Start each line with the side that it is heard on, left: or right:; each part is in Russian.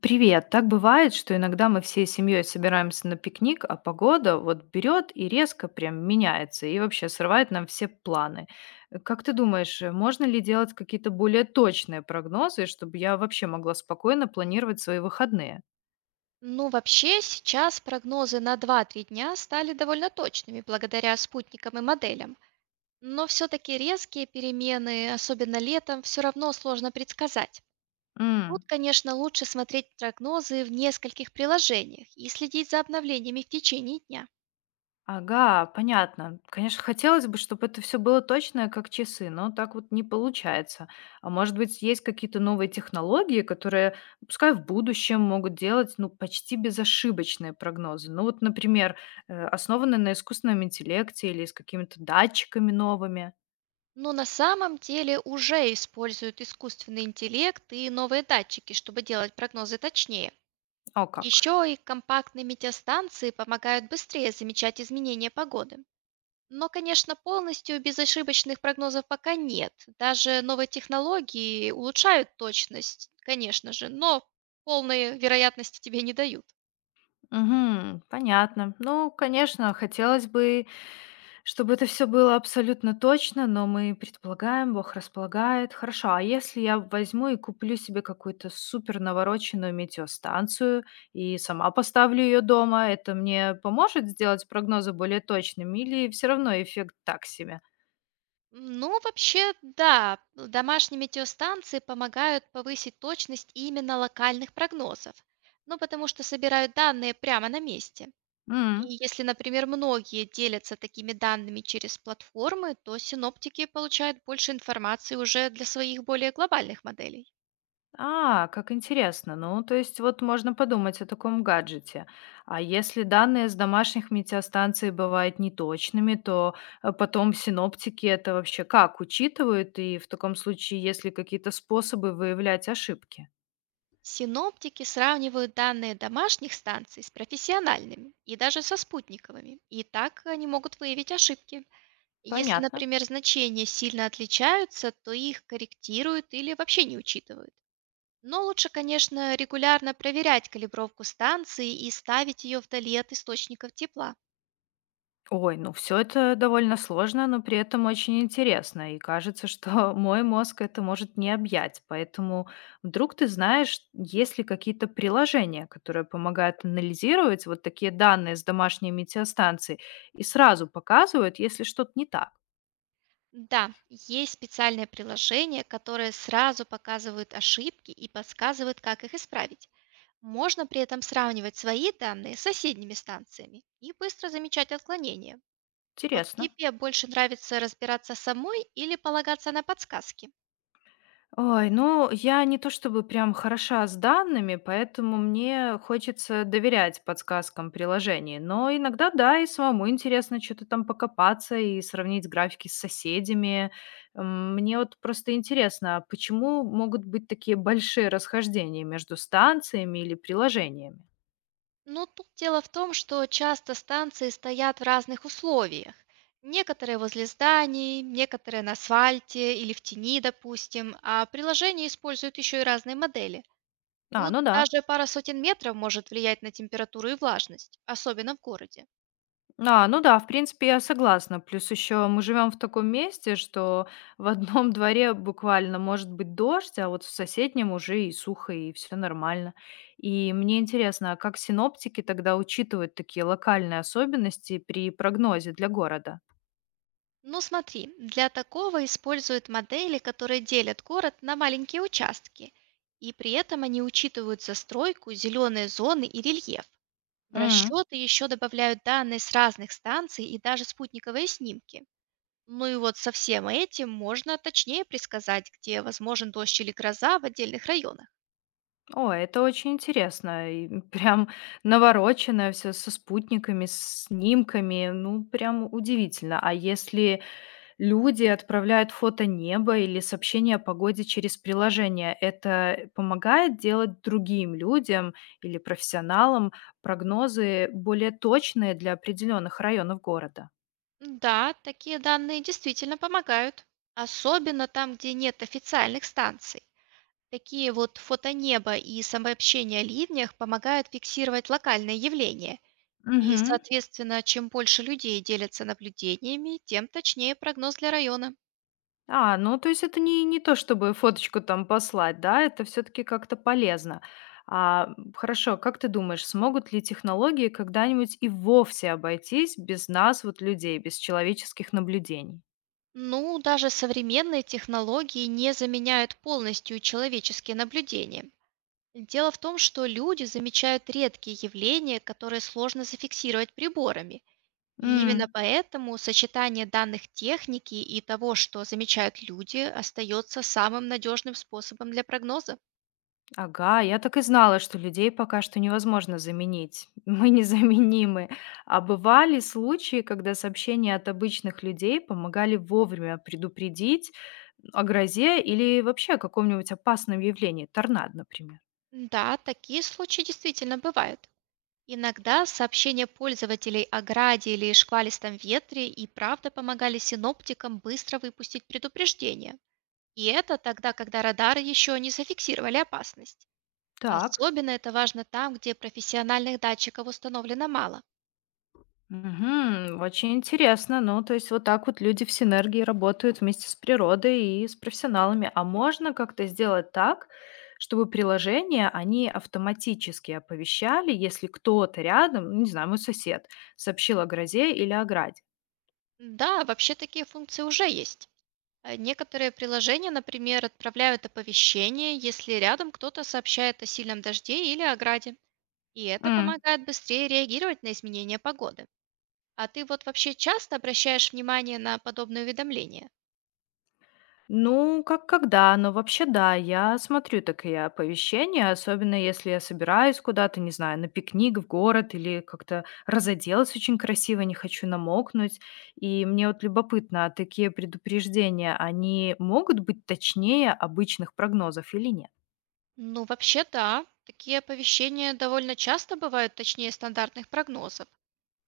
left: Привет. Так бывает, что иногда мы всей семьей собираемся на пикник, а погода вот берет и резко прям меняется, и вообще срывает нам все планы. Как ты думаешь, можно ли делать какие-то более точные прогнозы, чтобы я вообще могла спокойно планировать свои выходные?
right: Ну, вообще, сейчас прогнозы на два-три дня стали довольно точными благодаря спутникам и моделям. Но все-таки резкие перемены, особенно летом, все равно сложно предсказать. Тут, конечно, лучше смотреть прогнозы в нескольких приложениях и следить за обновлениями в течение дня.
left: Ага, понятно. Конечно, хотелось бы, чтобы это все было точное, как часы, но так вот не получается. А может быть, есть какие-то новые технологии, которые, пускай в будущем, могут делать, ну, почти безошибочные прогнозы? Ну вот, например, основанные на искусственном интеллекте или с какими-то датчиками новыми.
right: Но на самом деле уже используют искусственный интеллект и новые датчики, чтобы делать прогнозы точнее.
left: О как.
right: Еще и компактные метеостанции помогают быстрее замечать изменения погоды. Но, конечно, полностью безошибочных прогнозов пока нет. Даже новые технологии улучшают точность, конечно же, но полной вероятности тебе не дают.
left: Угу, понятно. Ну, конечно, хотелось бы, чтобы это все было абсолютно точно, но мы предполагаем, Бог располагает. Хорошо, а если я возьму и куплю себе какую-то супер навороченную метеостанцию и сама поставлю ее дома, это мне поможет сделать прогнозы более точными или все равно эффект так себе?
right: Ну, вообще, да, домашние метеостанции помогают повысить точность именно локальных прогнозов. Ну, потому что собирают данные прямо на месте. И если, например, многие делятся такими данными через платформы, то синоптики получают больше информации уже для своих более глобальных моделей.
left: А, как интересно. Ну, то есть вот можно подумать о таком гаджете. А если данные с домашних метеостанций бывают неточными, то потом синоптики это вообще как учитывают? И в таком случае есть ли какие-то способы выявлять ошибки?
right: Синоптики сравнивают данные домашних станций с профессиональными и даже со спутниковыми, и так они могут выявить ошибки. Если,
left: Понятно.
right: например, значения сильно отличаются, то их корректируют или вообще не учитывают. Но лучше, конечно, регулярно проверять калибровку станции и ставить ее вдали от источников тепла.
left: Ой, ну все это довольно сложно, но при этом очень интересно. И кажется, что мой мозг это может не объять. Поэтому вдруг ты знаешь, есть ли какие-то приложения, которые помогают анализировать вот такие данные с домашней метеостанции и сразу показывают, если что-то не так.
right: Да, есть специальные приложения, которые сразу показывают ошибки и подсказывают, как их исправить. Можно при этом сравнивать свои данные с соседними станциями и быстро замечать отклонения. Вот
left: Интересно.
right: тебе больше нравится разбираться самой или полагаться на подсказки?
left: Ой, ну, я не то чтобы прям хороша с данными, поэтому мне хочется доверять подсказкам приложений. Но иногда, да, и самому интересно что-то там покопаться и сравнить графики с соседями. Мне вот просто интересно, а почему могут быть такие большие расхождения между станциями или приложениями?
right: Ну, тут дело в том, что часто станции стоят в разных условиях. Некоторые возле зданий, некоторые на асфальте или в тени, допустим, а приложение используют еще и разные модели.
left: А,
right: Тут
left: ну да.
right: даже пара сотен метров может влиять на температуру и влажность, особенно в городе.
left: А, ну да, в принципе, я согласна. Плюс еще мы живем в таком месте, что в одном дворе буквально может быть дождь, а вот в соседнем уже и сухо, и все нормально. И мне интересно, а как синоптики тогда учитывают такие локальные особенности при прогнозе для города?
right: Ну смотри, для такого используют модели, которые делят город на маленькие участки, и при этом они учитывают застройку, зеленые зоны и рельеф. В
left: М.
right: расчеты еще добавляют данные с разных станций и даже спутниковые снимки. Ну и вот со всем этим можно точнее предсказать, где возможен дождь или гроза в отдельных районах.
left: О, это очень интересно. И прям навороченное все со спутниками, с снимками. Ну, прям удивительно. А если люди отправляют фото неба или сообщения о погоде через приложение, это помогает делать другим людям или профессионалам прогнозы более точные для определенных районов города.
right: Да, такие данные действительно помогают, особенно там, где нет официальных станций. Такие вот фотонеба и самообщения о ливнях помогают фиксировать локальные явления. И,
left: Мгм.
right: соответственно, чем больше людей делятся наблюдениями, тем точнее прогноз для района.
left: А, ну то есть это не то, чтобы фоточку там послать, да, это все-таки как-то полезно. А, хорошо, как ты думаешь, смогут ли технологии когда-нибудь и вовсе обойтись без нас, вот людей, без человеческих наблюдений?
right: Ну, даже современные технологии не заменяют полностью человеческие наблюдения. Дело в том, что люди замечают редкие явления, которые сложно зафиксировать приборами. И именно поэтому сочетание данных техники и того, что замечают люди, остается самым надежным способом для прогноза.
left: Ага, я так и знала, что людей пока что невозможно заменить. Мы незаменимы. А бывали случаи, когда сообщения от обычных людей помогали вовремя предупредить о грозе или вообще о каком-нибудь опасном явлении, торнадо, например?
right: Да, такие случаи действительно бывают. Иногда сообщения пользователей о граде или шквалистом ветре и правда помогали синоптикам быстро выпустить предупреждение. И это тогда, когда радары еще не зафиксировали опасность.
left: Так.
right: Особенно это важно там, где профессиональных датчиков установлено мало.
left: Мгм. Очень интересно. Ну, то есть вот так вот люди в синергии работают вместе с природой и с профессионалами. А можно как-то сделать так, чтобы приложения, они автоматически оповещали, если кто-то рядом, ну, не знаю, мой сосед, сообщил о грозе или о граде?
right: Да, вообще такие функции уже есть. Некоторые приложения, например, отправляют оповещение, если рядом кто-то сообщает о сильном дожде или ограде. И это
left: М.
right: помогает быстрее реагировать на изменения погоды. А ты вот вообще часто обращаешь внимание на подобные уведомления?
left: Ну, как когда, но вообще да, я смотрю такие оповещения, особенно если я собираюсь куда-то, не знаю, на пикник в город или как-то разоделась очень красиво, не хочу намокнуть. И мне вот любопытно, а такие предупреждения, они могут быть точнее обычных прогнозов или нет?
right: Ну, вообще да. Такие оповещения довольно часто бывают точнее стандартных прогнозов.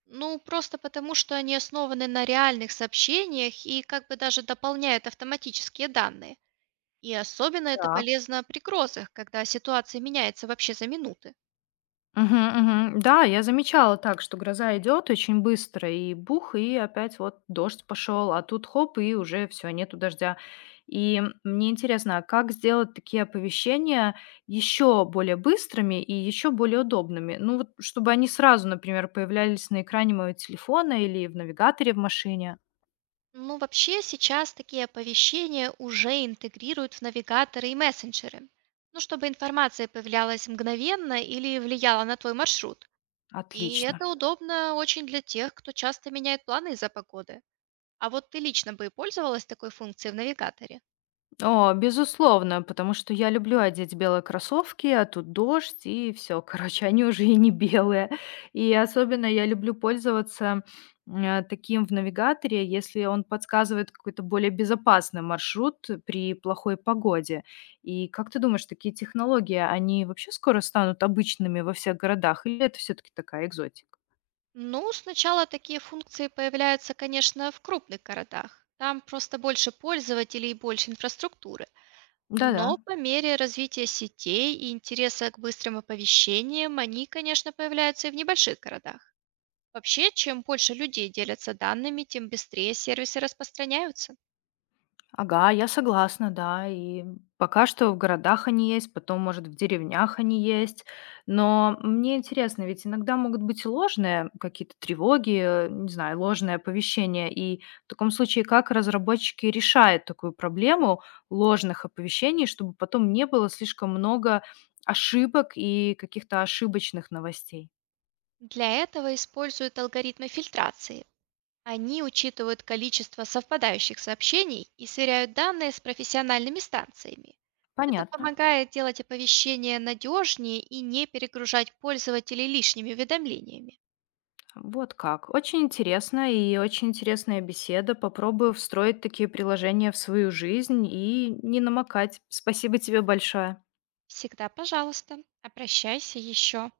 right: Ну, просто потому, что они основаны на реальных сообщениях и как бы даже дополняют автоматические данные. И особенно это
left: Так.
right: полезно при грозах, когда ситуация меняется вообще за минуты.
left: Мгм, мгм. Да, я замечала так, что гроза идет очень быстро, и бух, и опять вот дождь пошел, а тут хоп, и уже все, нету дождя. И мне интересно, а как сделать такие оповещения еще более быстрыми и еще более удобными? Ну вот, чтобы они сразу, например, появлялись на экране моего телефона или в навигаторе в машине.
right: Ну, вообще сейчас такие оповещения уже интегрируют в навигаторы и мессенджеры. Ну, чтобы информация появлялась мгновенно или влияла на твой маршрут. И
left: Отлично.
right: это удобно очень для тех, кто часто меняет планы из-за погоды. А вот ты лично бы пользовалась такой функцией в навигаторе?
left: О, безусловно, потому что я люблю одеть белые кроссовки, а тут дождь, и все, короче, они уже и не белые. И особенно я люблю пользоваться, таким в навигаторе, если он подсказывает какой-то более безопасный маршрут при плохой погоде. И как ты думаешь, такие технологии, они вообще скоро станут обычными во всех городах, или это все таки такая экзотика?
right: Ну, сначала такие функции появляются, конечно, в крупных городах. Там просто больше пользователей и больше инфраструктуры.
left: Да-да.
right: Но по мере развития сетей и интереса к быстрым оповещениям они, конечно, появляются и в небольших городах. Вообще, чем больше людей делятся данными, тем быстрее сервисы распространяются.
left: Ага, я согласна, да. И пока что в городах они есть, потом, может, в деревнях они есть. Но мне интересно, ведь иногда могут быть и ложные какие-то тревоги, не знаю, ложное оповещение. И в таком случае, как разработчики решают такую проблему ложных оповещений, чтобы потом не было слишком много ошибок и каких-то ошибочных новостей?
right: Для этого используют алгоритмы фильтрации. Они учитывают количество совпадающих сообщений и сверяют данные с профессиональными станциями. Это
left: Понятно.
right: помогает делать оповещения надежнее и не перегружать пользователей лишними уведомлениями.
left: Вот как. Очень интересно и очень интересная беседа. Попробую встроить такие приложения в свою жизнь и не намокать. Спасибо тебе большое.
right: Всегда, пожалуйста, обращайся еще.